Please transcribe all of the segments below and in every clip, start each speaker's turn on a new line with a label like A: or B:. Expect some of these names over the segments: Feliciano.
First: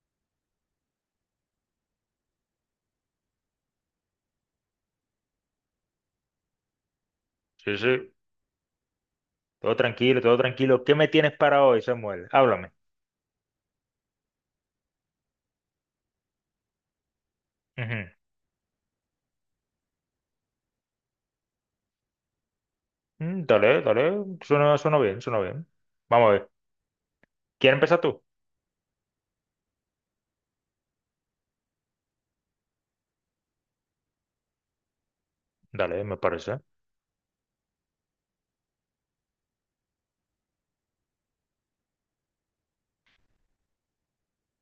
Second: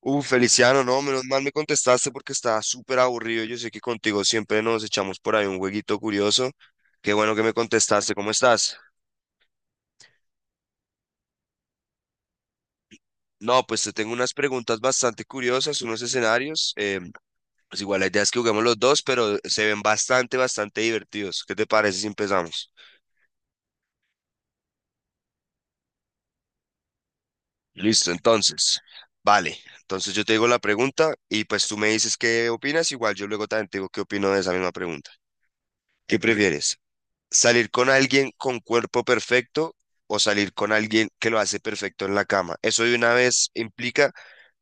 A: Feliciano, no, menos mal me contestaste porque estaba súper aburrido. Yo sé que contigo siempre nos echamos por ahí un jueguito curioso. Qué bueno que me
B: Sí, sí.
A: contestaste, ¿cómo estás?
B: Todo tranquilo, todo tranquilo. ¿Qué me tienes para hoy, Samuel? Háblame.
A: No, pues te tengo unas preguntas bastante curiosas, unos escenarios. Pues igual la
B: Ujú.
A: idea es que juguemos los dos, pero se ven bastante, bastante divertidos. ¿Qué te parece si empezamos?
B: Mm, dale, dale. Suena bien, suena bien. Vamos a ver. ¿Quieres empezar
A: Listo,
B: tú?
A: entonces. Vale, entonces yo te digo la pregunta y pues tú me dices qué opinas. Igual yo luego también te digo qué opino de esa misma pregunta.
B: Dale, me
A: ¿Qué
B: parece.
A: prefieres? Salir con alguien con cuerpo perfecto o salir con alguien que lo hace perfecto en la cama. Eso de una vez implica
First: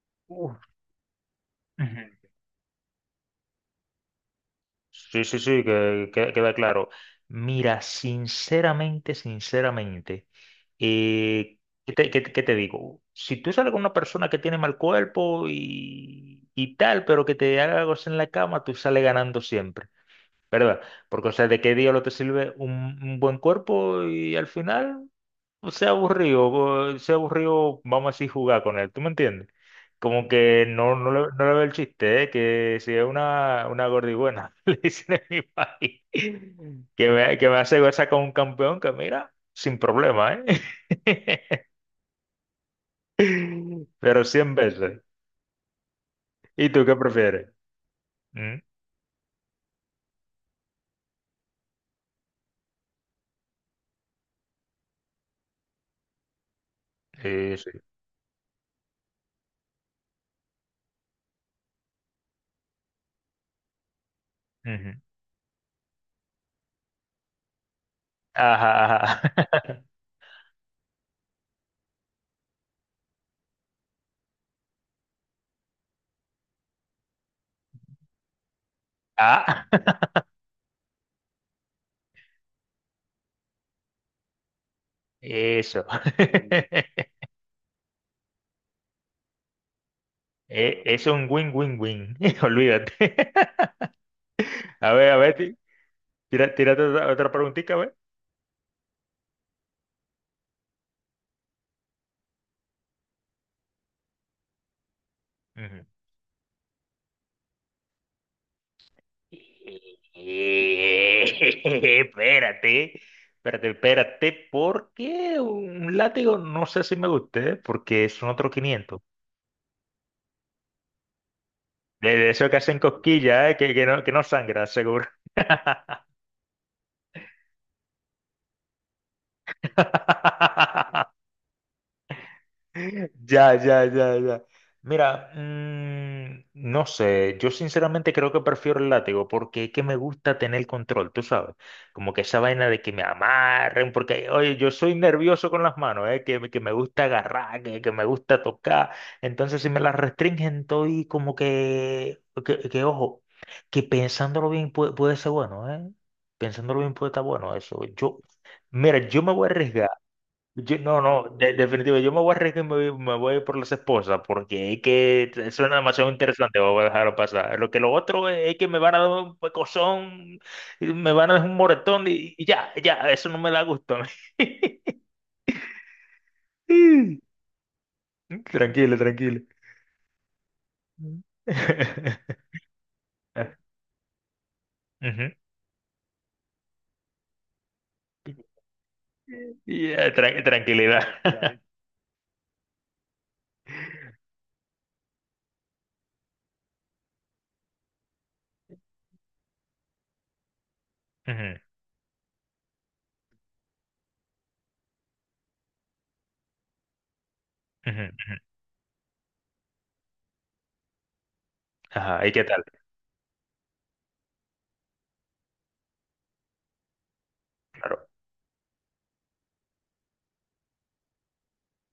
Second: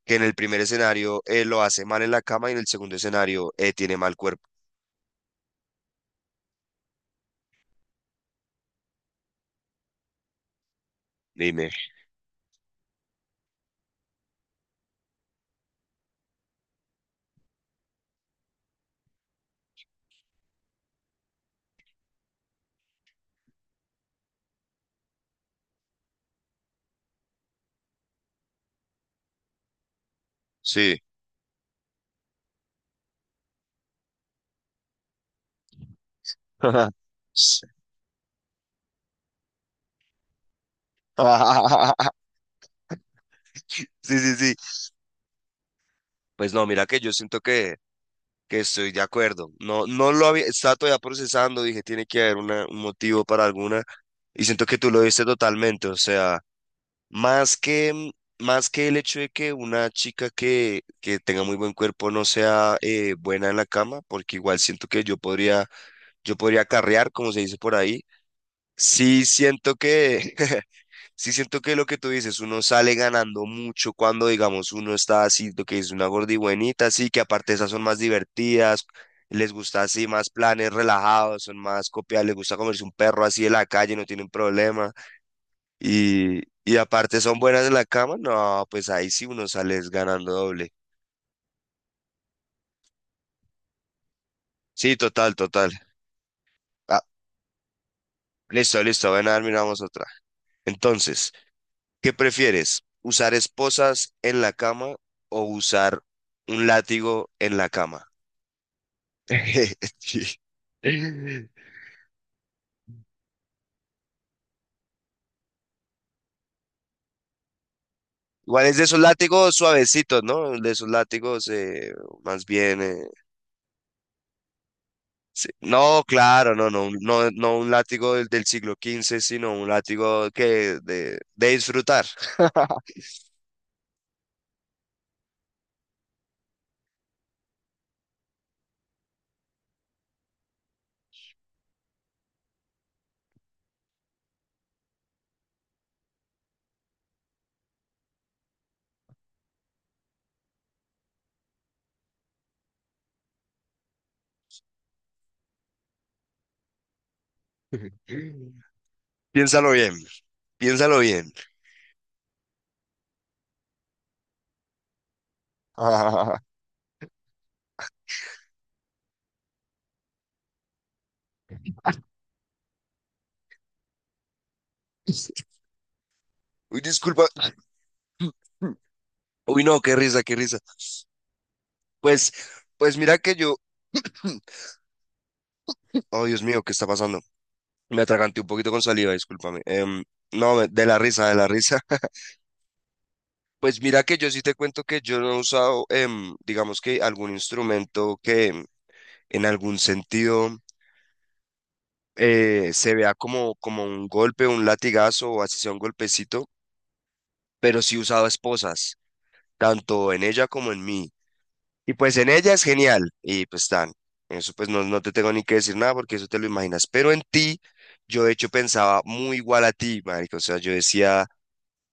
A: que en el
B: Uf.
A: primer escenario lo hace mal en la
B: Ujú.
A: cama y en el segundo escenario tiene mal cuerpo.
B: Sí, sí, sí, queda claro. Mira, sinceramente, sinceramente, eh,
A: Dime.
B: ¿¿qué te digo? Si tú sales con una persona que tiene mal cuerpo y tal, pero que te haga algo en la cama, tú sales ganando siempre. ¿Verdad? Porque, o sea, ¿de qué diablo te sirve un buen cuerpo y al final, o sea aburrido, vamos a decir, jugar con él? ¿Tú me entiendes? Como que no,
A: Sí.
B: no, no le veo el chiste, ¿eh? Que si es una gordibuena le dicen en mi país, que me hace gozar con un campeón, que mira, sin problema, ¿eh?
A: Sí,
B: Pero
A: sí, sí.
B: 100 veces.
A: Pues no,
B: ¿Y tú
A: mira
B: qué
A: que yo siento
B: prefieres?
A: que,
B: ¿Mm?
A: que estoy de acuerdo. No, no lo había, estaba todavía procesando, dije, tiene que haber un motivo para alguna. Y siento que tú lo viste totalmente, o sea,
B: Sí,
A: más
B: sí.
A: que, más que el hecho de que una chica que tenga muy buen cuerpo no sea buena en la cama, porque igual siento
B: Ujú.
A: que yo podría carrear, como se dice por ahí.
B: Ajá,
A: Sí siento
B: ajá.
A: que, sí siento que lo que tú dices, uno sale ganando mucho cuando, digamos, uno está así, lo que es una gordibuenita, así que aparte esas son más divertidas, les gusta así
B: Ah.
A: más planes relajados, son más copiadas, les gusta comerse un perro así de la calle, no tienen problema.
B: Eso.
A: Y, y aparte son buenas en la cama, no, pues ahí sí uno sale es ganando doble.
B: E- Es un win-win-win. Olvídate.
A: Sí,
B: A
A: total,
B: ver, ti-
A: total.
B: tira, tírate
A: Ah,
B: otra preguntita, a ver.
A: listo, listo, ven a ver, miramos otra. Entonces, ¿qué prefieres? ¿Usar esposas en la cama o
B: Ujú.
A: usar un látigo en la cama? Sí.
B: Eh, Espérate, espérate, espérate, porque un látigo no sé si me guste, ¿eh? Porque son otros
A: Igual es de esos
B: 500.
A: látigos suavecitos, ¿no? De esos látigos,
B: De
A: más
B: esos que hacen
A: bien,
B: cosquillas, ¿eh? Que no sangra, seguro.
A: sí. No, claro, no, no, no, no un látigo del siglo XV, sino un látigo que de disfrutar.
B: Ya, ya, ya, ya. Mira, no sé, yo sinceramente creo que prefiero el látigo porque es que me gusta tener el control, tú sabes, como que esa vaina de que me amarren, porque oye, yo soy nervioso con las manos, que me gusta agarrar, que me gusta tocar. Entonces si me las restringen estoy como que ojo, que pensándolo bien puede ser bueno. Pensándolo bien puede estar bueno eso. Yo, mira, yo me voy a
A: Piénsalo
B: arriesgar.
A: bien, piénsalo
B: No, no,
A: bien.
B: definitivo. Yo me voy a arriesgar y me voy por las esposas porque es que suena demasiado interesante. Voy a dejarlo pasar. Lo que lo otro es que me van a dar un pecozón, y me van a dar un moretón y ya, ya, eso no me da gusto a mí.
A: Uy, disculpa.
B: Tranquilo, tranquilo.
A: Uy, no, qué risa, qué risa.
B: Mm.
A: Pues, pues mira que yo.
B: Ujú.
A: Oh, Dios mío, ¿qué está pasando? Me atraganté un poquito con saliva, discúlpame.
B: Ya,
A: No, de la
B: tranquilidad.
A: risa, de la risa. Pues mira que yo sí te cuento que yo no he usado, digamos que algún instrumento que en algún sentido.
B: Ujú,
A: Se vea como un golpe, un latigazo o así sea un golpecito, pero sí
B: ujú,
A: usaba
B: ujú.
A: esposas, tanto en ella como en mí. Y pues
B: Ajá,
A: en
B: ¿y qué
A: ella es
B: tal?
A: genial, y pues eso pues no, no te tengo ni que decir nada porque eso te lo imaginas, pero en ti
B: Claro.
A: yo de hecho pensaba muy igual a ti, marico, o sea, yo decía...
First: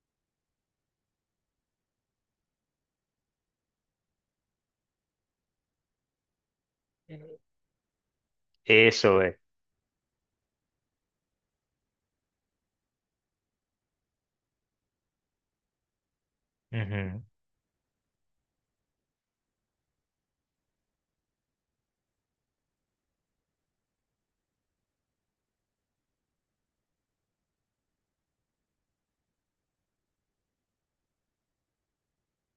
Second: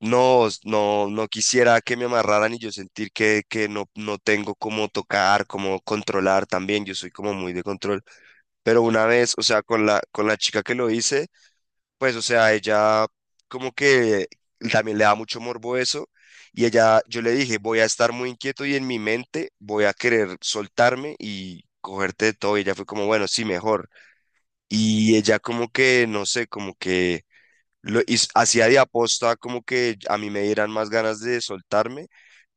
A: No, no, no quisiera que me amarraran y yo sentir que no, no tengo cómo tocar, cómo controlar también, yo soy como muy de control. Pero una
B: Eso
A: vez,
B: es.
A: o sea, con la chica que lo hice, pues, o sea, ella como que también le da mucho morbo eso. Y ella, yo
B: Ujú,
A: le dije, voy a estar muy inquieto y en mi mente voy a querer soltarme y cogerte de todo. Y ella fue como, bueno, sí, mejor. Y ella como que, no sé, como que hacía de aposta como que a mí me dieran más ganas de soltarme,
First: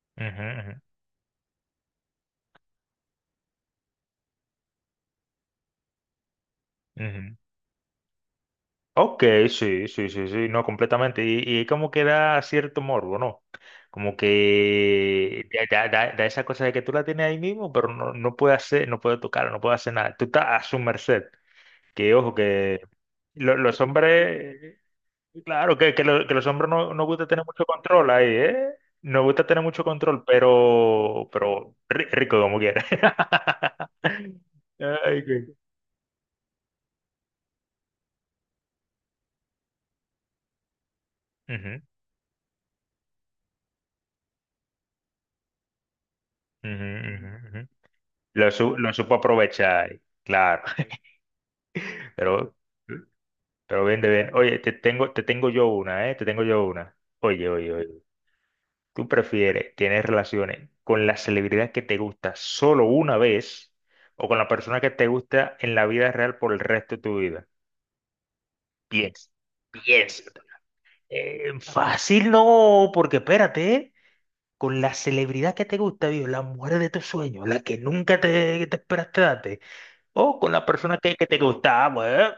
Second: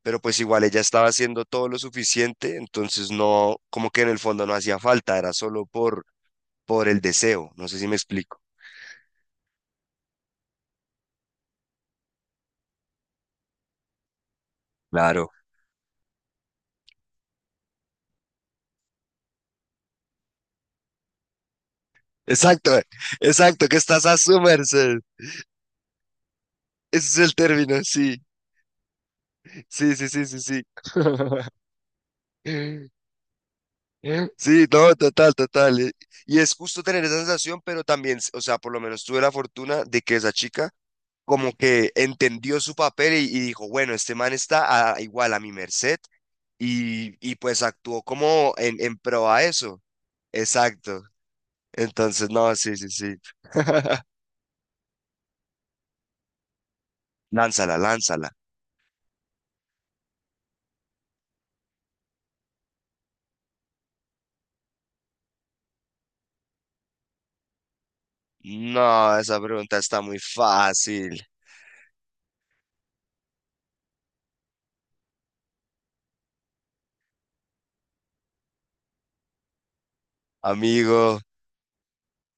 A: pero pues
B: ujú,
A: igual
B: ujú,
A: ella estaba haciendo todo lo suficiente, entonces no, como que en el fondo no hacía falta, era solo por el
B: ujú.
A: deseo. No sé si me explico.
B: Ok, sí, sí, sí, sí, no, completamente. Y como que da cierto morbo, ¿no? Como
A: Claro.
B: que da esa cosa de que tú la tienes ahí mismo, pero no, no puede hacer, no puede tocar, no puede hacer nada. Tú estás a su merced. Que ojo, que
A: Exacto,
B: lo-
A: exacto, que
B: los
A: estás a su
B: hombres,
A: merced.
B: claro, que los hombres no, no
A: Ese
B: gusta
A: es el
B: tener mucho
A: término,
B: control
A: sí,
B: ahí, ¿eh? No gusta tener mucho
A: sí, sí,
B: control,
A: sí, sí, sí.
B: pero, pero rico como quiera.
A: Sí, no,
B: Ay,
A: total,
B: qué-
A: total. Y es justo tener esa sensación, pero también, o sea, por lo menos tuve la fortuna de que esa chica como
B: Ujú,
A: que entendió su papel y dijo, bueno, este man está igual a mi merced
B: ujú,
A: y,
B: ujú,
A: y pues
B: ujú.
A: actuó
B: Lo,
A: como en,
B: su- lo
A: en
B: supo
A: pro a eso.
B: aprovechar, claro.
A: Exacto. Entonces, no,
B: Pero,
A: sí, sí, sí.
B: pero bien de bien. Oye, te tengo yo una, ¿eh? Te tengo yo una. Oye, oye,
A: Lánzala,
B: oye.
A: lánzala.
B: ¿Tú prefieres tener relaciones con la celebridad que te gusta solo una vez, o con la persona que te gusta en la vida real por el resto de tu vida?
A: No,
B: Piensa,
A: esa pregunta está muy
B: piensa.
A: fácil.
B: Fácil no, porque espérate, ¿eh? Con la celebridad que te gusta, viejo, la mujer de tus sueños, la que nunca te esperaste darte, o con la persona que,
A: Amigo,
B: que te gustaba, pues.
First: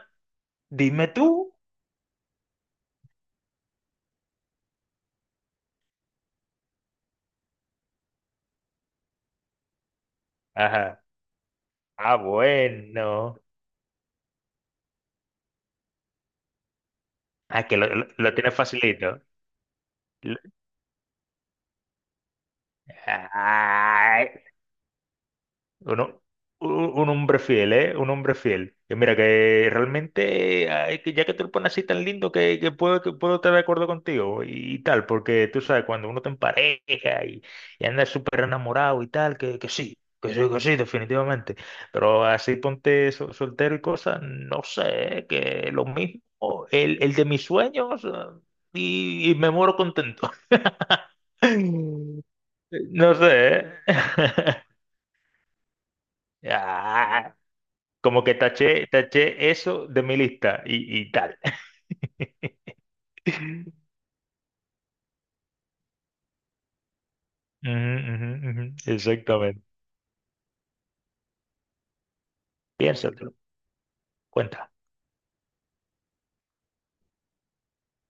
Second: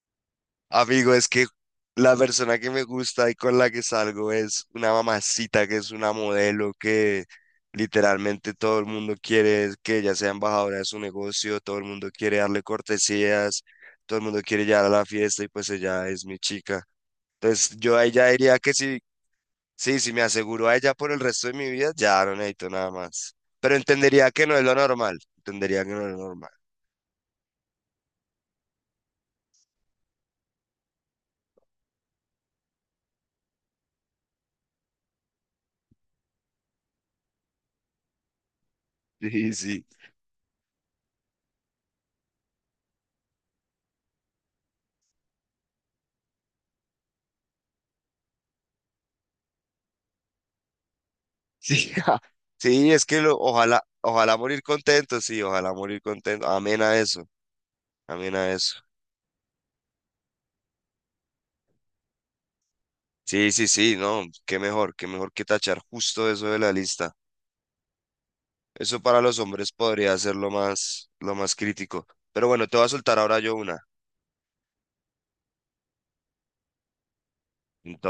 B: Dime
A: amigo, es que
B: tú.
A: la persona que me gusta y con la que salgo es una mamacita que es una modelo que literalmente todo el mundo quiere que ella sea embajadora de su
B: Ajá.
A: negocio, todo el mundo
B: Ah,
A: quiere darle
B: bueno.
A: cortesías, todo el mundo quiere llegar a la fiesta y pues ella es mi chica.
B: Ah,
A: Entonces
B: que
A: yo a ella
B: lo tienes
A: diría que sí,
B: facilito.
A: sí, si me
B: Lo-
A: aseguro a ella por el resto de mi vida, ya no necesito nada más. Pero entendería
B: Ay,
A: que no es lo normal, entendería que no es lo
B: Uno-
A: normal.
B: un hombre fiel, ¿eh? Un hombre fiel. Que mira, que realmente, ay, que ya que te lo pones así tan lindo, que puedo estar de acuerdo contigo y tal, porque tú sabes, cuando uno te empareja, y anda súper enamorado y tal,
A: Sí,
B: que
A: sí.
B: sí, que sí, que sí, definitivamente. Pero así ponte soltero y cosas, no sé, ¿eh? Que lo mismo, el de mis sueños, y me muero contento.
A: Sí, sí, es
B: No
A: que
B: sé, ¿eh?
A: ojalá, ojalá morir contento, sí, ojalá morir contento. Amén a eso,
B: Ah, como
A: amén
B: que
A: a eso.
B: taché, taché eso de mi lista y tal.
A: Sí, sí, sí, no, qué mejor que tachar justo eso de la lista.
B: Ujú, ujú, ujú.
A: Eso para los
B: Exactamente.
A: hombres podría ser lo más crítico. Pero bueno, te voy a soltar
B: Piénsatelo.
A: ahora yo una.
B: Cuenta.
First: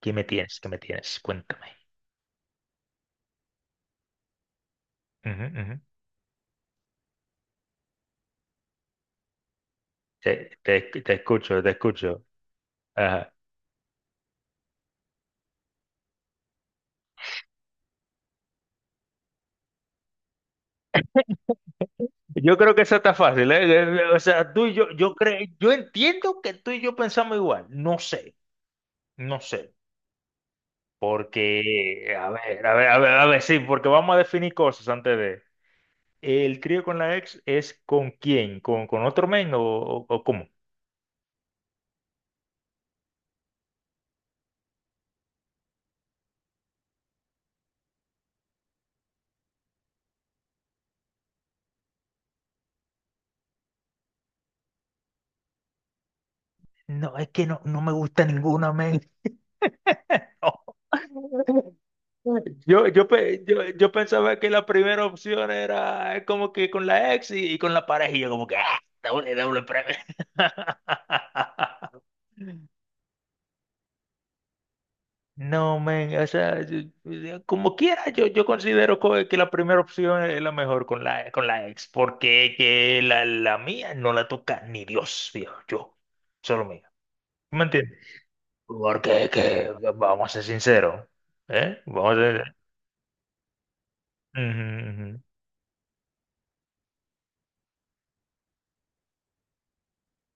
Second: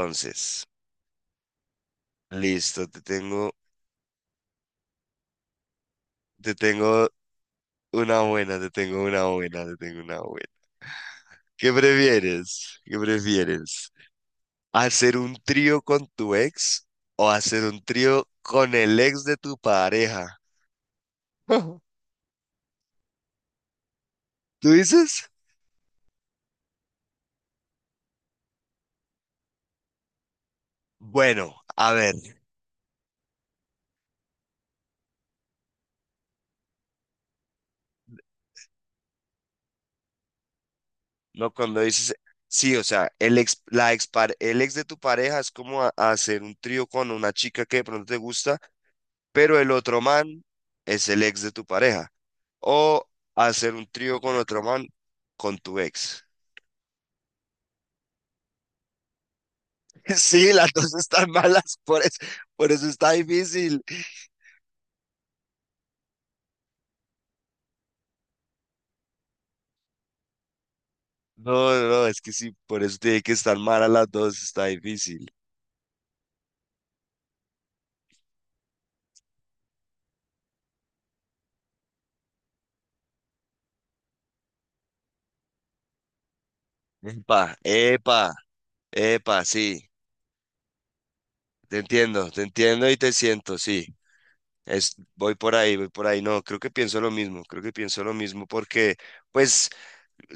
B: ¿Qué me tienes? ¿Qué me tienes? Cuéntame.
A: listo, te tengo,
B: Ujú, ujú.
A: te tengo una buena, te tengo una buena, te tengo una buena.
B: Te escucho, te
A: ¿Qué
B: escucho.
A: prefieres? ¿Qué
B: Ajá.
A: prefieres? ¿Hacer un trío con tu ex o hacer un trío con el ex de tu pareja?
B: Yo creo que eso está fácil, ¿eh? O sea, tú
A: ¿Tú
B: y yo
A: dices?
B: creo, yo entiendo que tú y yo pensamos igual. No sé, no sé.
A: Bueno, a ver,
B: Porque, a ver, a ver, a ver, a ver, sí, porque vamos a definir cosas antes de. ¿El trío con la ex es con quién? ¿Con otro men, o cómo?
A: no cuando dices, sí, o sea, el ex, la ex, el ex de tu pareja es como hacer un trío con una chica que de pronto te gusta, pero el otro man es el ex de tu pareja. O hacer un trío con otro man con tu ex.
B: No, es que no, no me gusta ninguna, men.
A: Sí, las dos están malas,
B: No.
A: por eso
B: Yo, yo,
A: está
B: pe- yo,
A: difícil.
B: yo pensaba que la primera opción era, como que con la ex y con la pareja, y yo como que, ah, doble, doble premio.
A: No, no, no, es que sí, por eso tiene que estar mal a las dos, está difícil.
B: No, men, o sea, como quiera, yo considero que la primera opción es la mejor con la ex, porque que la mía no la toca ni Dios, viejo. Yo, solo mío.
A: Epa,
B: ¿Me entiendes?
A: epa,
B: Porque
A: epa, sí,
B: que, vamos a ser sinceros, ¿eh? Vamos a
A: te
B: ser...
A: entiendo y te siento, sí.
B: Ujú, ujú.
A: Voy por ahí, voy por ahí. No, creo que pienso lo mismo, creo que pienso lo mismo porque, pues,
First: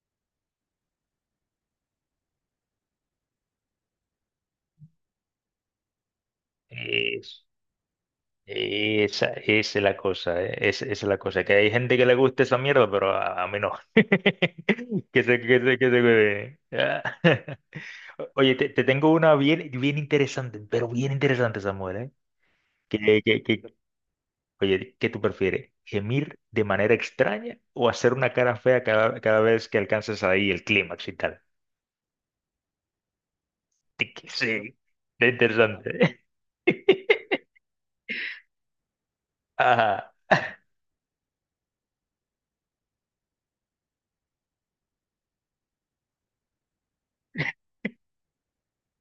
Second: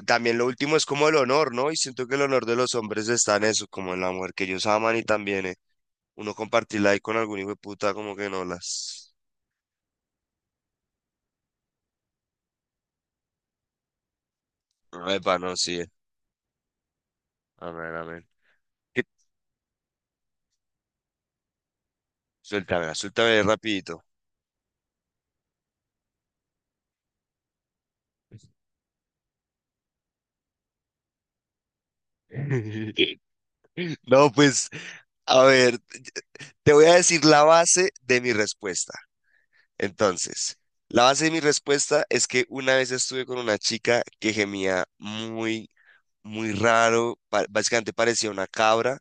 A: también lo último es como el honor, ¿no? Y siento que el honor de los hombres está en eso, como en la mujer que ellos aman y también, uno compartirla ahí con algún
B: Es-
A: hijo de puta, como que no las.
B: esa es la cosa, ¿eh? Esa es la cosa, que hay gente que le gusta esa mierda, pero a mí no.
A: No,
B: Que
A: epa,
B: se,
A: no,
B: que se,
A: sí.
B: que se cuide. Ah.
A: Amén, amén.
B: Oye, te
A: ¿Qué?
B: tengo una bien, bien interesante, pero bien interesante, Samuel, ¿eh?
A: Suéltamela,
B: Que,
A: suéltame
B: que, que,
A: rapidito.
B: oye, ¿qué tú prefieres? ¿Gemir de manera extraña o hacer una cara fea cada vez que alcances ahí el clímax y tal? Es que
A: No, pues,
B: sí, es
A: a ver,
B: interesante.
A: te voy a decir la base de mi respuesta.
B: Ajá.
A: Entonces, la base de mi respuesta es que una vez estuve con una chica que gemía muy, muy raro, básicamente parecía una cabra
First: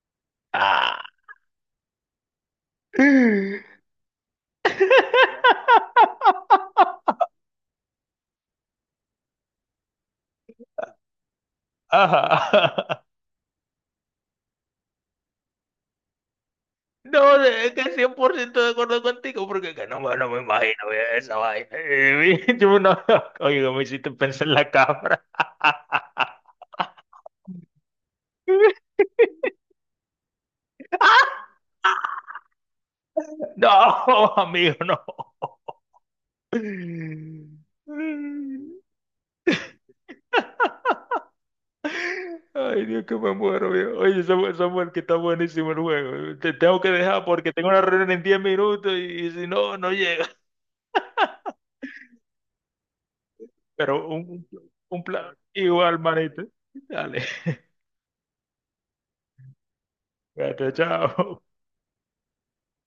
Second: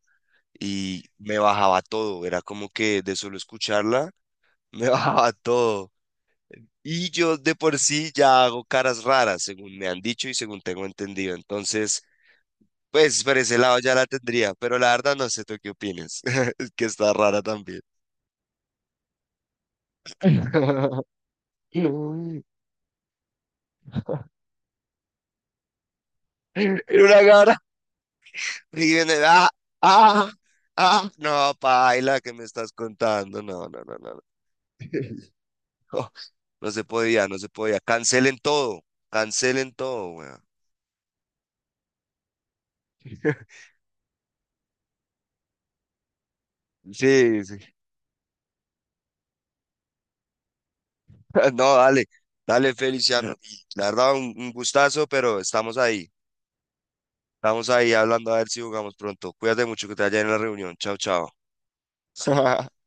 A: y
B: Ah.
A: me bajaba todo, era como que de solo escucharla, me bajaba todo. Y yo de por sí ya hago caras raras, según me han dicho y según tengo entendido. Entonces,
B: Ajá.
A: pues por ese lado ya la tendría, pero la verdad no sé tú qué opinas. Es que está
B: No,
A: rara
B: de- es
A: también.
B: que 100% de acuerdo contigo, porque es que no, no me imagino, esa vaina.
A: Era
B: Yo no- oye, no me hiciste pensar en la cabra.
A: una gara. Y viene, ah, ah, ah. No, paila, ¿qué me estás contando? No, no, no, no. No,
B: No, amigo, no.
A: no no se podía, no se podía. Cancelen todo, weón.
B: Ay, Dios, que me muero, viejo. Oye, Samuel, Samuel, que está buenísimo el juego. Te tengo que dejar
A: Sí,
B: porque
A: sí.
B: tengo una reunión en 10 minutos y si no, no llega.
A: No, dale, dale, Feliciano. Y la
B: Pero
A: verdad, un,
B: un,
A: un
B: un
A: gustazo,
B: plan
A: pero estamos
B: igual,
A: ahí.
B: manito. Dale,
A: Estamos ahí hablando a ver si jugamos pronto. Cuídate mucho que te vaya en la
B: Cuídate,
A: reunión. Chao, chao.
B: chao.
A: Ujú.